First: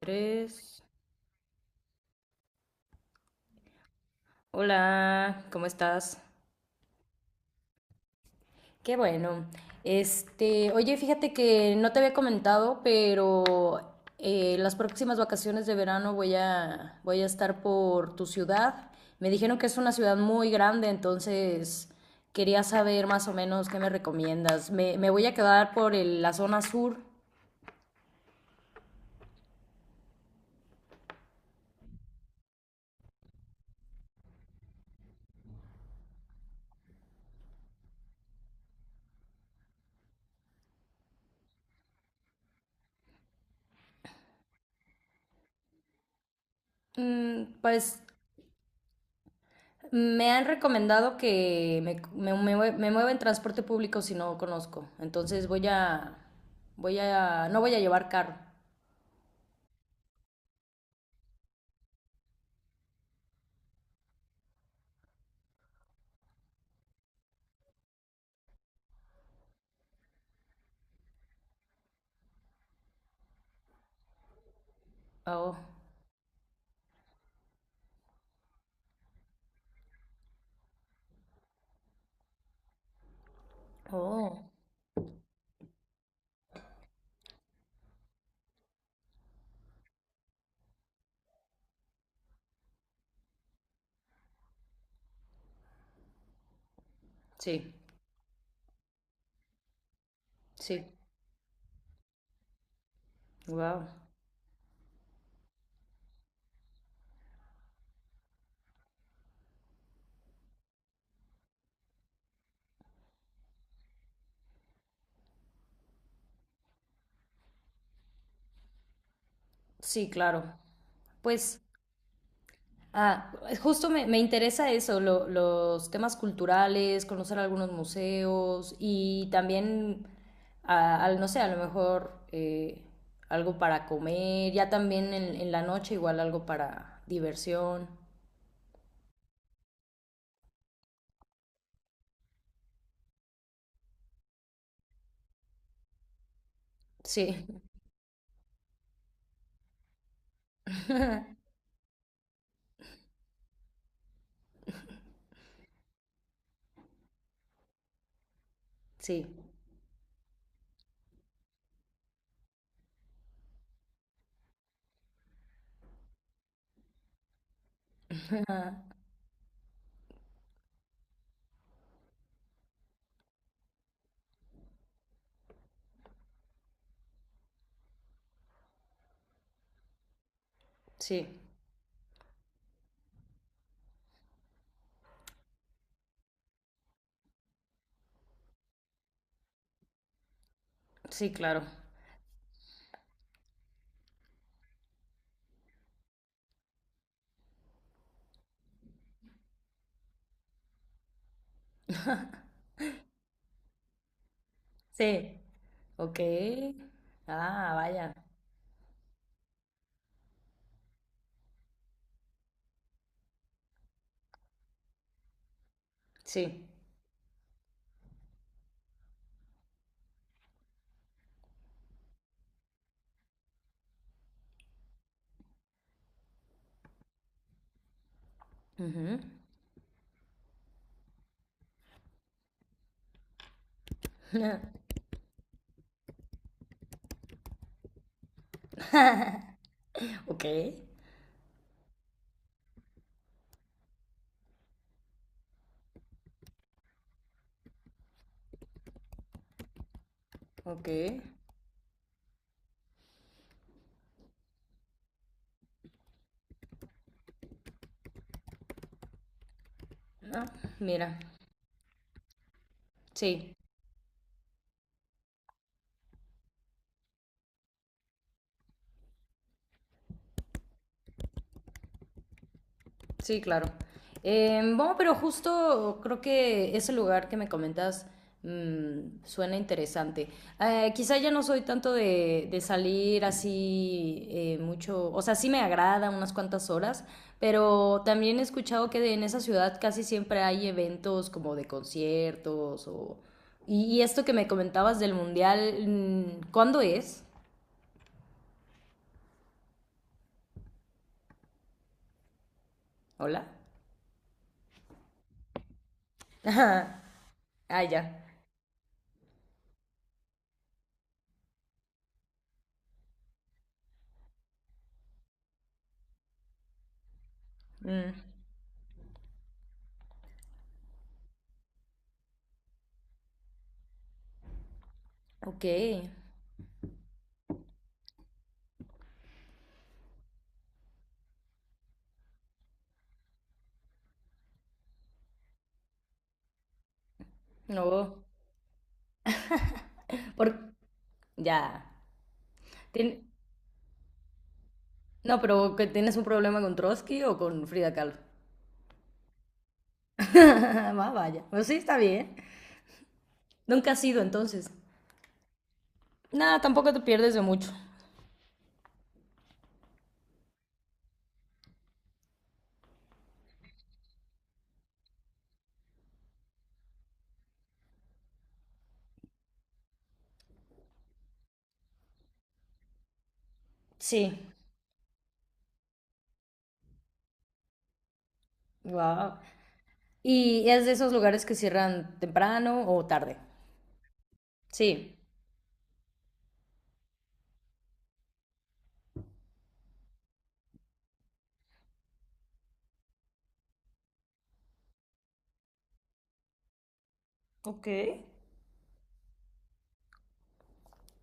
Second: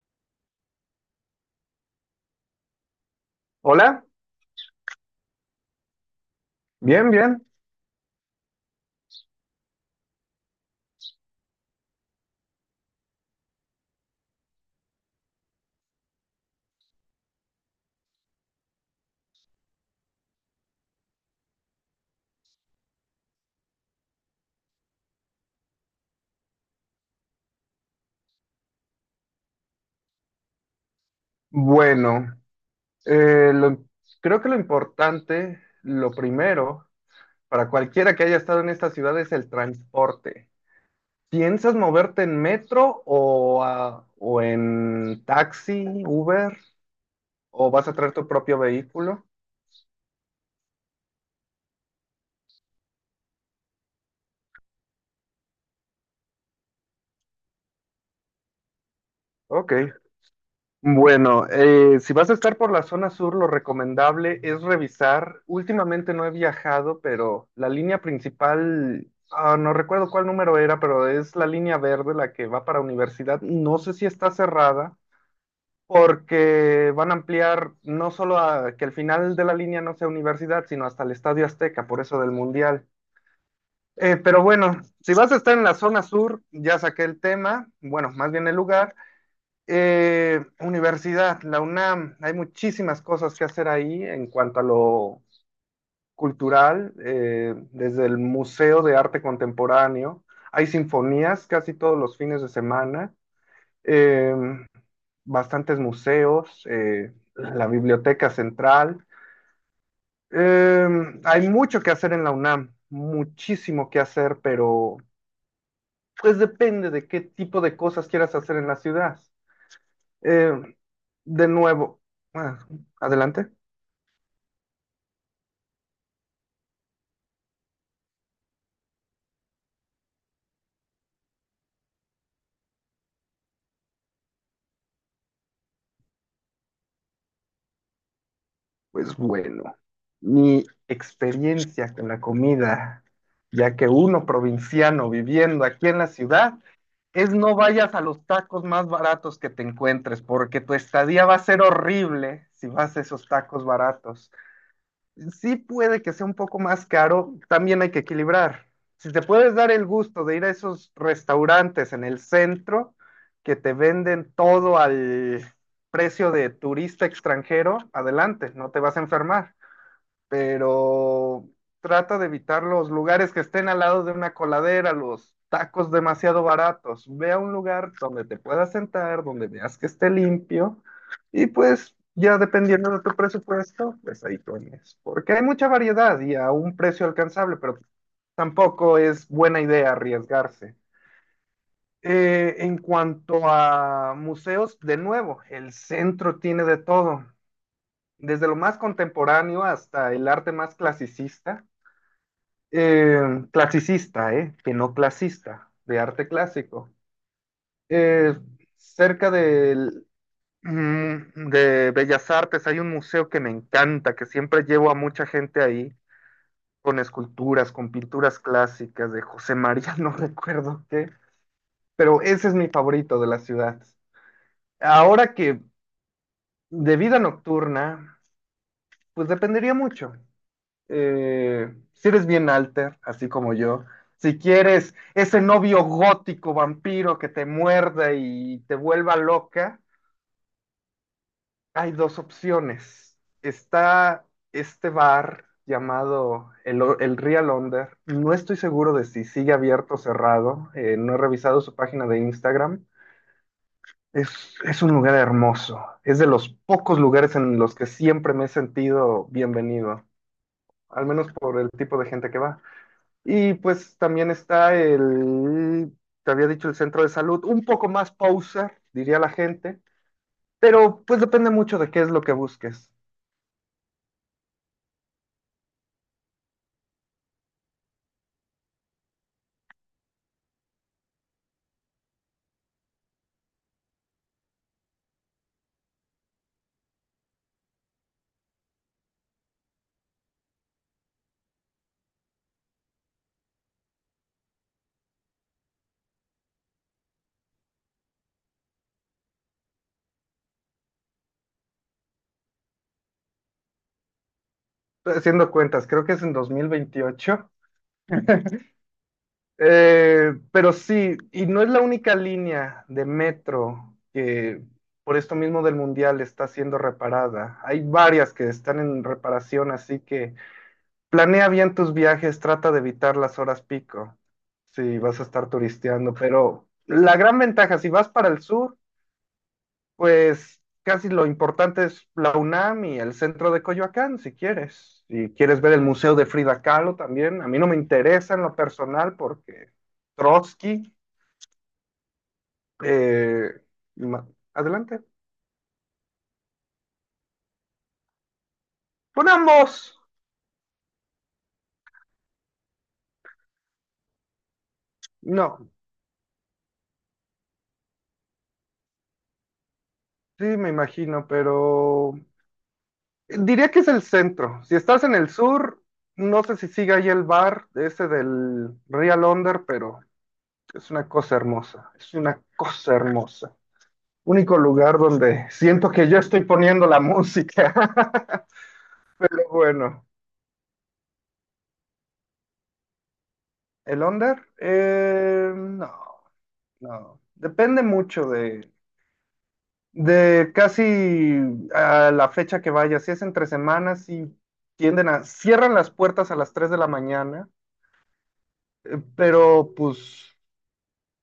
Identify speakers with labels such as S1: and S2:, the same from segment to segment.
S1: Tres.
S2: Hola,
S1: Hola, ¿cómo estás?
S2: bien, bien.
S1: Qué bueno. Oye, fíjate que no te había comentado, pero las próximas vacaciones de verano voy a estar por tu ciudad. Me dijeron que es una ciudad muy grande, entonces quería saber más o menos qué me recomiendas. Me voy a quedar por la zona sur.
S2: Bueno, eh, lo- creo que lo importante, lo primero, para cualquiera que haya estado en esta ciudad es el transporte. ¿Piensas moverte en metro o o en taxi, Uber,
S1: Mm,
S2: o vas a
S1: pues
S2: traer tu propio vehículo?
S1: me han recomendado que me mueva en transporte público si no conozco. Entonces voy a, no voy a llevar carro.
S2: Ok. Bueno, si vas a estar por la zona sur, lo recomendable es revisar. Últimamente no he viajado, pero la línea principal, no recuerdo cuál número era, pero es la línea verde, la que va para universidad. No sé si está cerrada,
S1: Oh,
S2: porque van a ampliar no solo a que el final de la línea no sea universidad, sino hasta el Estadio Azteca, por eso del Mundial. Pero
S1: oh,
S2: bueno, si vas a estar en la zona sur, ya saqué el tema, bueno, más bien el lugar. Universidad, la UNAM, hay muchísimas cosas que hacer ahí en cuanto a lo cultural,
S1: sí,
S2: desde el Museo de Arte Contemporáneo, hay
S1: sí,
S2: sinfonías casi todos los fines de semana,
S1: wow,
S2: eh, bastantes museos, la Biblioteca Central, eh, hay mucho que hacer en la UNAM, muchísimo que hacer, pero pues depende de qué tipo de cosas quieras hacer en la ciudad.
S1: sí, claro.
S2: Eh, de
S1: Pues
S2: nuevo, bueno,
S1: ah,
S2: adelante.
S1: justo me interesa eso, los temas culturales, conocer algunos museos y también, no sé, a lo mejor algo para comer, ya también en la noche igual algo para diversión.
S2: Pues bueno, mi experiencia con la comida, ya que uno provinciano viviendo aquí en la ciudad, es
S1: Sí,
S2: no vayas a los tacos más baratos que te encuentres, porque tu estadía va a ser horrible si vas a esos tacos baratos. Sí puede que sea un poco más caro, también hay que equilibrar. Si te
S1: sí,
S2: puedes dar el gusto de ir a esos restaurantes en el centro que te venden todo al precio de turista extranjero, adelante, no te vas a enfermar, pero trata de evitar los lugares que estén al lado de una coladera, los tacos demasiado baratos. Ve a un lugar donde te puedas sentar, donde veas que esté limpio
S1: sí,
S2: y pues ya dependiendo de tu presupuesto, pues ahí pones. Porque hay mucha variedad y a un precio alcanzable, pero tampoco es buena idea arriesgarse.
S1: sí, claro.
S2: En cuanto a museos, de nuevo, el centro tiene de todo, desde lo más contemporáneo hasta el arte más clasicista, eh, que no
S1: Sí,
S2: clasista, de
S1: ok.
S2: arte clásico.
S1: Ah, vaya.
S2: Eh, cerca de Bellas Artes hay un museo que me encanta, que siempre llevo a mucha gente ahí,
S1: Sí.
S2: con esculturas, con pinturas clásicas de José María, no recuerdo qué, pero ese es mi favorito de la ciudad. Ahora que de vida nocturna,
S1: Ujú.
S2: pues dependería mucho. Si eres bien alter, así como yo, si quieres ese novio gótico vampiro que te muerde y te vuelva loca,
S1: Ok,
S2: hay dos opciones. Está este bar llamado el Real Under. No estoy seguro de si sigue abierto o cerrado.
S1: ok.
S2: No he revisado su página de Instagram. Es, es un lugar hermoso. Es de los pocos lugares en los que siempre me he sentido bienvenido,
S1: Ah,
S2: al
S1: mira,
S2: menos por el tipo de gente que va. Y
S1: sí.
S2: pues también está el, te había dicho, el centro de salud, un poco más pausa, diría la gente, pero pues depende mucho de qué es lo que busques.
S1: Sí, claro. Bueno, pero justo creo que ese lugar que me comentas mm, suena interesante. Quizá ya no soy tanto de salir así mucho, o sea, sí me agrada unas cuantas horas, pero también he escuchado que en esa ciudad casi siempre hay eventos como de conciertos o... y esto que me comentabas del mundial, mm, ¿cuándo es? Hola.
S2: Estoy haciendo cuentas, creo que es en 2028.
S1: Ah, ya.
S2: Pero sí, y no es la única línea de metro que por esto mismo del mundial está siendo reparada. Hay
S1: Mm,
S2: varias que están en reparación, así que planea bien tus viajes, trata de evitar las horas pico si vas a estar
S1: ok.
S2: turisteando, pero la gran ventaja, si vas para el sur, pues casi lo importante es la UNAM y el centro de Coyoacán, si quieres. Si quieres ver el Museo de Frida Kahlo también, a mí no me
S1: No.
S2: interesa en lo personal porque
S1: Por-
S2: Trotsky,
S1: Ya. Tien-
S2: eh, ma- adelante.
S1: No, pero que tienes un problema con Trotsky o con Frida Kahlo.
S2: Con ambos,
S1: Más vaya. Pues sí, está bien. Nunca has ido entonces.
S2: no,
S1: Nada, tampoco te pierdes de mucho.
S2: sí me imagino, pero diría que es el centro. Si estás en el sur, no sé si sigue ahí el bar ese del Real Under, pero es una cosa hermosa. Es una cosa hermosa.
S1: Sí.
S2: Único lugar donde siento que yo estoy poniendo la música.
S1: Wow.
S2: Pero bueno,
S1: ¿Y es de esos lugares que cierran temprano o tarde?
S2: ¿el Under?
S1: Sí.
S2: No. no. Depende mucho de casi a la fecha que vaya. Si es entre semanas, y tienden a... Cierran las puertas a las 3 de la mañana,
S1: Ok.
S2: pero pues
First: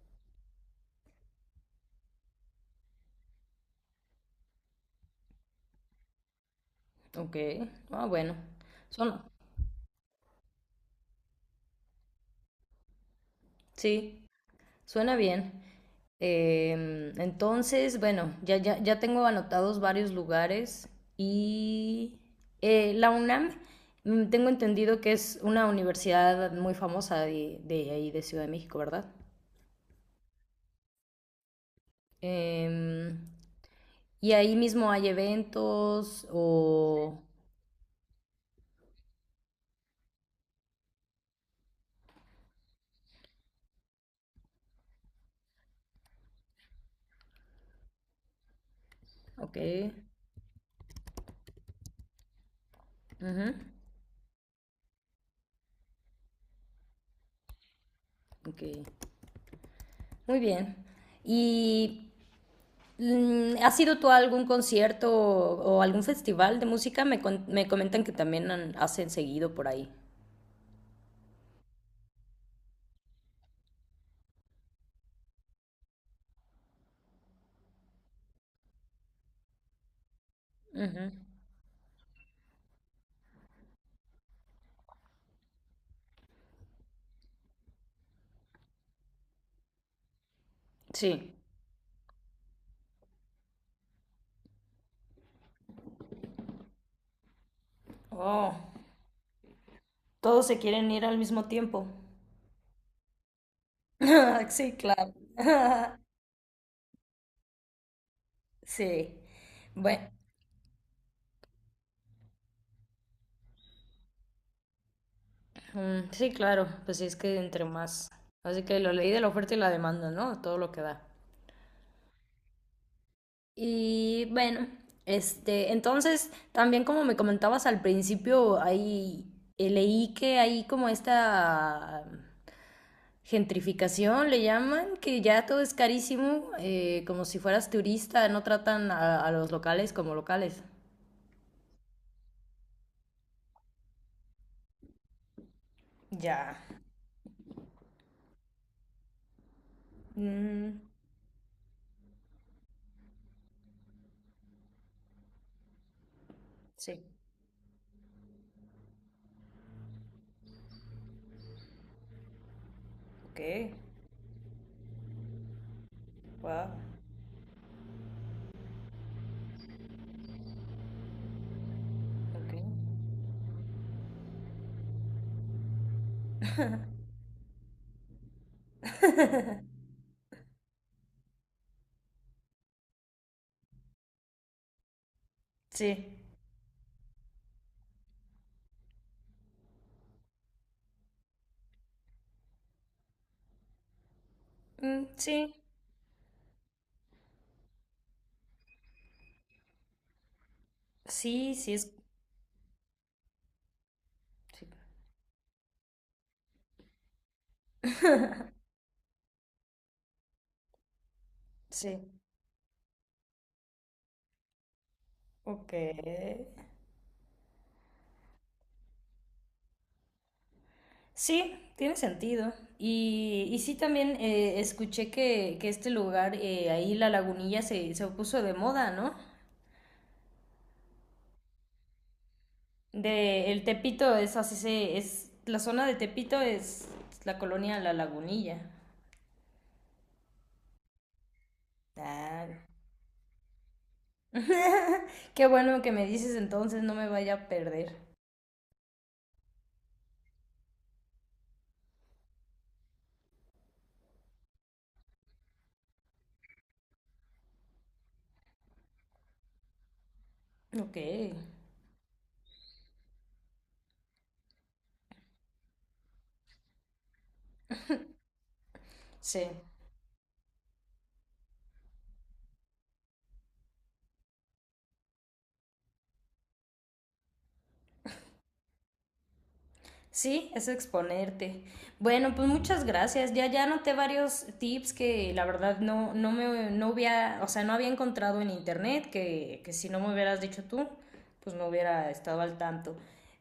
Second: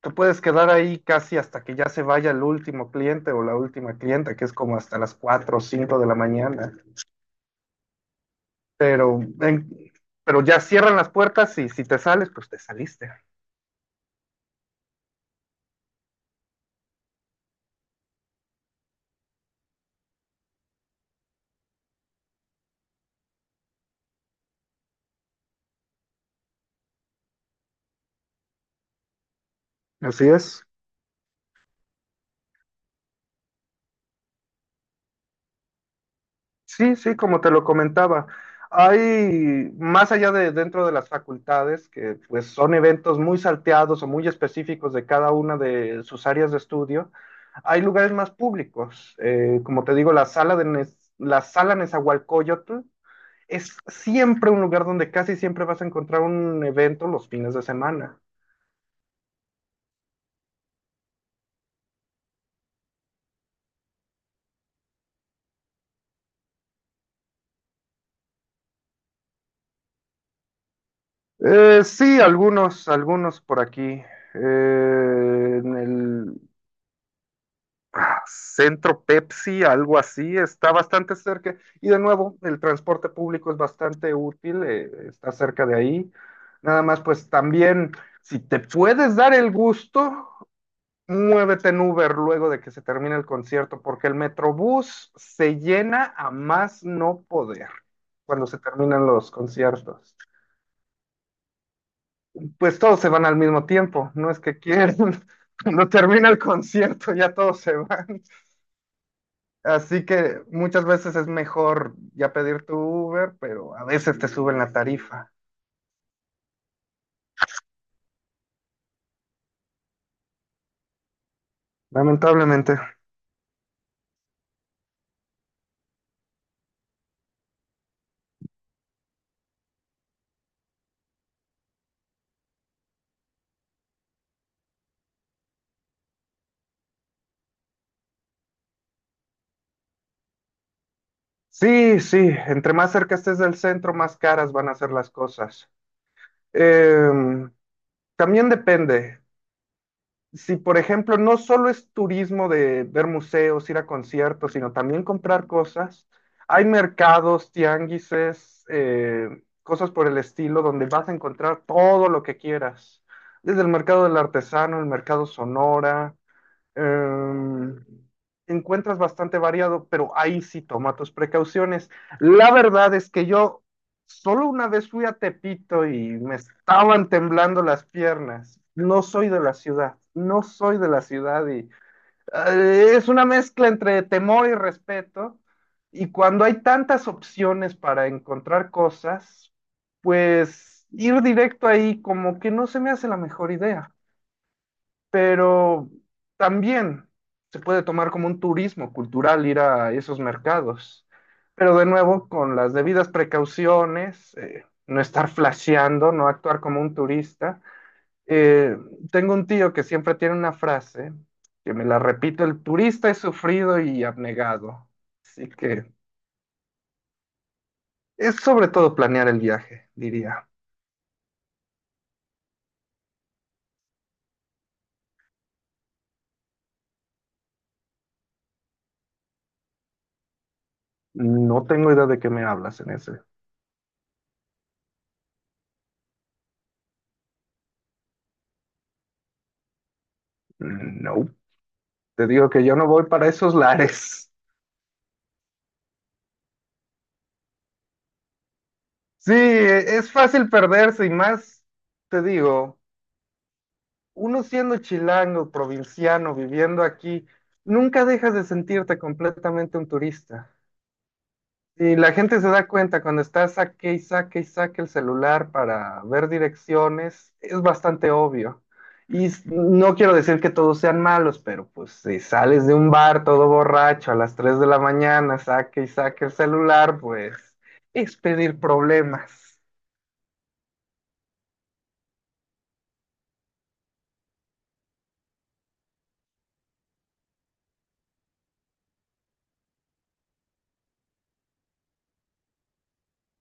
S2: te puedes quedar ahí casi hasta que ya se vaya el último cliente o la última clienta, que es como hasta las 4 o 5 de la mañana.
S1: Ok. Ah, bueno. Son...
S2: Pero, en- pero ya cierran las puertas y si te sales, pues te saliste.
S1: Sí. Suena bien. Em, entonces, bueno, ya tengo anotados varios lugares y la UNAM, mm, tengo entendido que es una universidad muy famosa de ahí, de Ciudad de México, ¿verdad?
S2: Así es.
S1: Em, y ahí mismo hay eventos
S2: Sí, sí,
S1: o...
S2: como te lo comentaba. Hay, más allá de dentro de las facultades, que pues son eventos muy salteados o muy específicos de cada una de sus áreas de estudio, hay lugares más públicos.
S1: Ok.
S2: Como te digo, la sala Nezahualcóyotl
S1: Ujú,
S2: es siempre un lugar donde casi siempre vas a encontrar un evento los fines de semana.
S1: ok. Muy bien. Y mm, ¿has ido tú a algún concierto o algún festival de música? Me comentan que también hacen seguido por ahí.
S2: Sí, algunos, algunos por aquí. En el centro Pepsi, algo así, está
S1: Ujú.
S2: bastante cerca. Y de nuevo, el transporte público es bastante útil, está cerca de ahí. Nada más, pues también, si te puedes dar el gusto,
S1: Sí.
S2: muévete en Uber luego de que se termine el concierto, porque el Metrobús se llena a más no poder cuando
S1: Oh,
S2: se terminan los conciertos.
S1: todos se quieren ir al mismo tiempo.
S2: Pues todos se van al mismo tiempo, no es que
S1: Sí,
S2: quieran.
S1: claro.
S2: Cuando termina el concierto ya todos se van.
S1: Sí.
S2: Así
S1: Bueno,
S2: que muchas veces es mejor ya pedir tu Uber, pero a veces te suben la tarifa,
S1: mm, sí, claro. Pues sí, es que entre más. Así que lo leí de la oferta y la demanda, ¿no? Todo lo que da.
S2: lamentablemente.
S1: Y bueno, este, entonces también como me comentabas al principio, ahí leí que hay como esta gentrificación, le llaman, que ya todo es carísimo, como si fueras turista, no tratan a los locales como locales.
S2: Sí, sí, entre más cerca estés del centro, más caras van a ser las cosas.
S1: Ya.
S2: Em, también depende. Si, por
S1: Mm,
S2: ejemplo, no solo es turismo de ver museos, ir a conciertos, sino también comprar cosas, hay
S1: sí.
S2: mercados, tianguises, cosas por el estilo, donde vas a encontrar todo lo que quieras.
S1: Ok.
S2: Desde el mercado del artesano, el mercado Sonora,
S1: Wow.
S2: em, encuentras bastante variado, pero ahí sí toma tus precauciones. La
S1: Ok.
S2: verdad es que yo solo una vez fui a Tepito y me estaban temblando las piernas. No soy de la ciudad, no soy de la ciudad y es una mezcla entre temor y respeto. Y
S1: Sí.
S2: cuando hay tantas opciones para encontrar cosas, pues ir directo ahí como que no se me hace la mejor idea,
S1: Mm, sí.
S2: pero también se puede tomar como un turismo cultural ir a esos mercados.
S1: Sí, sí
S2: Pero de
S1: es.
S2: nuevo, con las debidas precauciones,
S1: Sí.
S2: no estar flasheando, no actuar como un turista. Eh, tengo un tío que siempre tiene una frase que me
S1: Sí.
S2: la repito, el turista es sufrido y abnegado. Así
S1: Ok.
S2: que es sobre todo planear el viaje, diría.
S1: Sí, tiene sentido. Y sí, también escuché que este lugar, ahí la lagunilla, se puso de moda, ¿no?
S2: No tengo idea de qué me hablas en ese.
S1: De el Tepito es así, se, es la zona de Tepito es la colonia La Lagunilla.
S2: No, te digo
S1: Claro.
S2: que yo no voy para esos lares.
S1: Qué bueno que me dices entonces, no me vaya a perder.
S2: Sí, es fácil perderse y más, te digo, uno siendo chilango, provinciano, viviendo aquí, nunca dejas de sentirte completamente un turista.
S1: Ok,
S2: Y la gente se da cuenta cuando estás saque y saque y saque el celular para ver direcciones, es bastante obvio. Y
S1: sí.
S2: no quiero decir que todos sean malos, pero pues si sales de un bar todo borracho a las 3 de la mañana, saque y saque el celular, pues es pedir problemas.
S1: Sí, es exponerte. Bueno, pues muchas gracias. Ya anoté varios tips que la verdad no me no había, o sea, no había encontrado en internet, que si no me hubieras dicho tú, pues no hubiera estado al tanto.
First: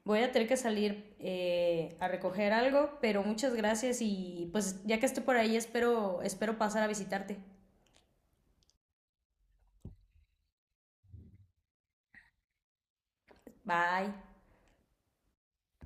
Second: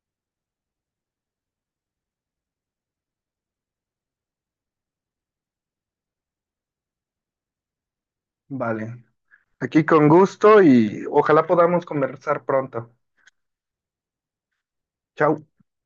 S1: Voy a tener que salir a recoger algo, pero muchas gracias y pues ya que esté por ahí espero pasar a visitarte.
S2: Vale. Aquí con gusto y ojalá podamos conversar pronto.
S1: Bye.
S2: Chao.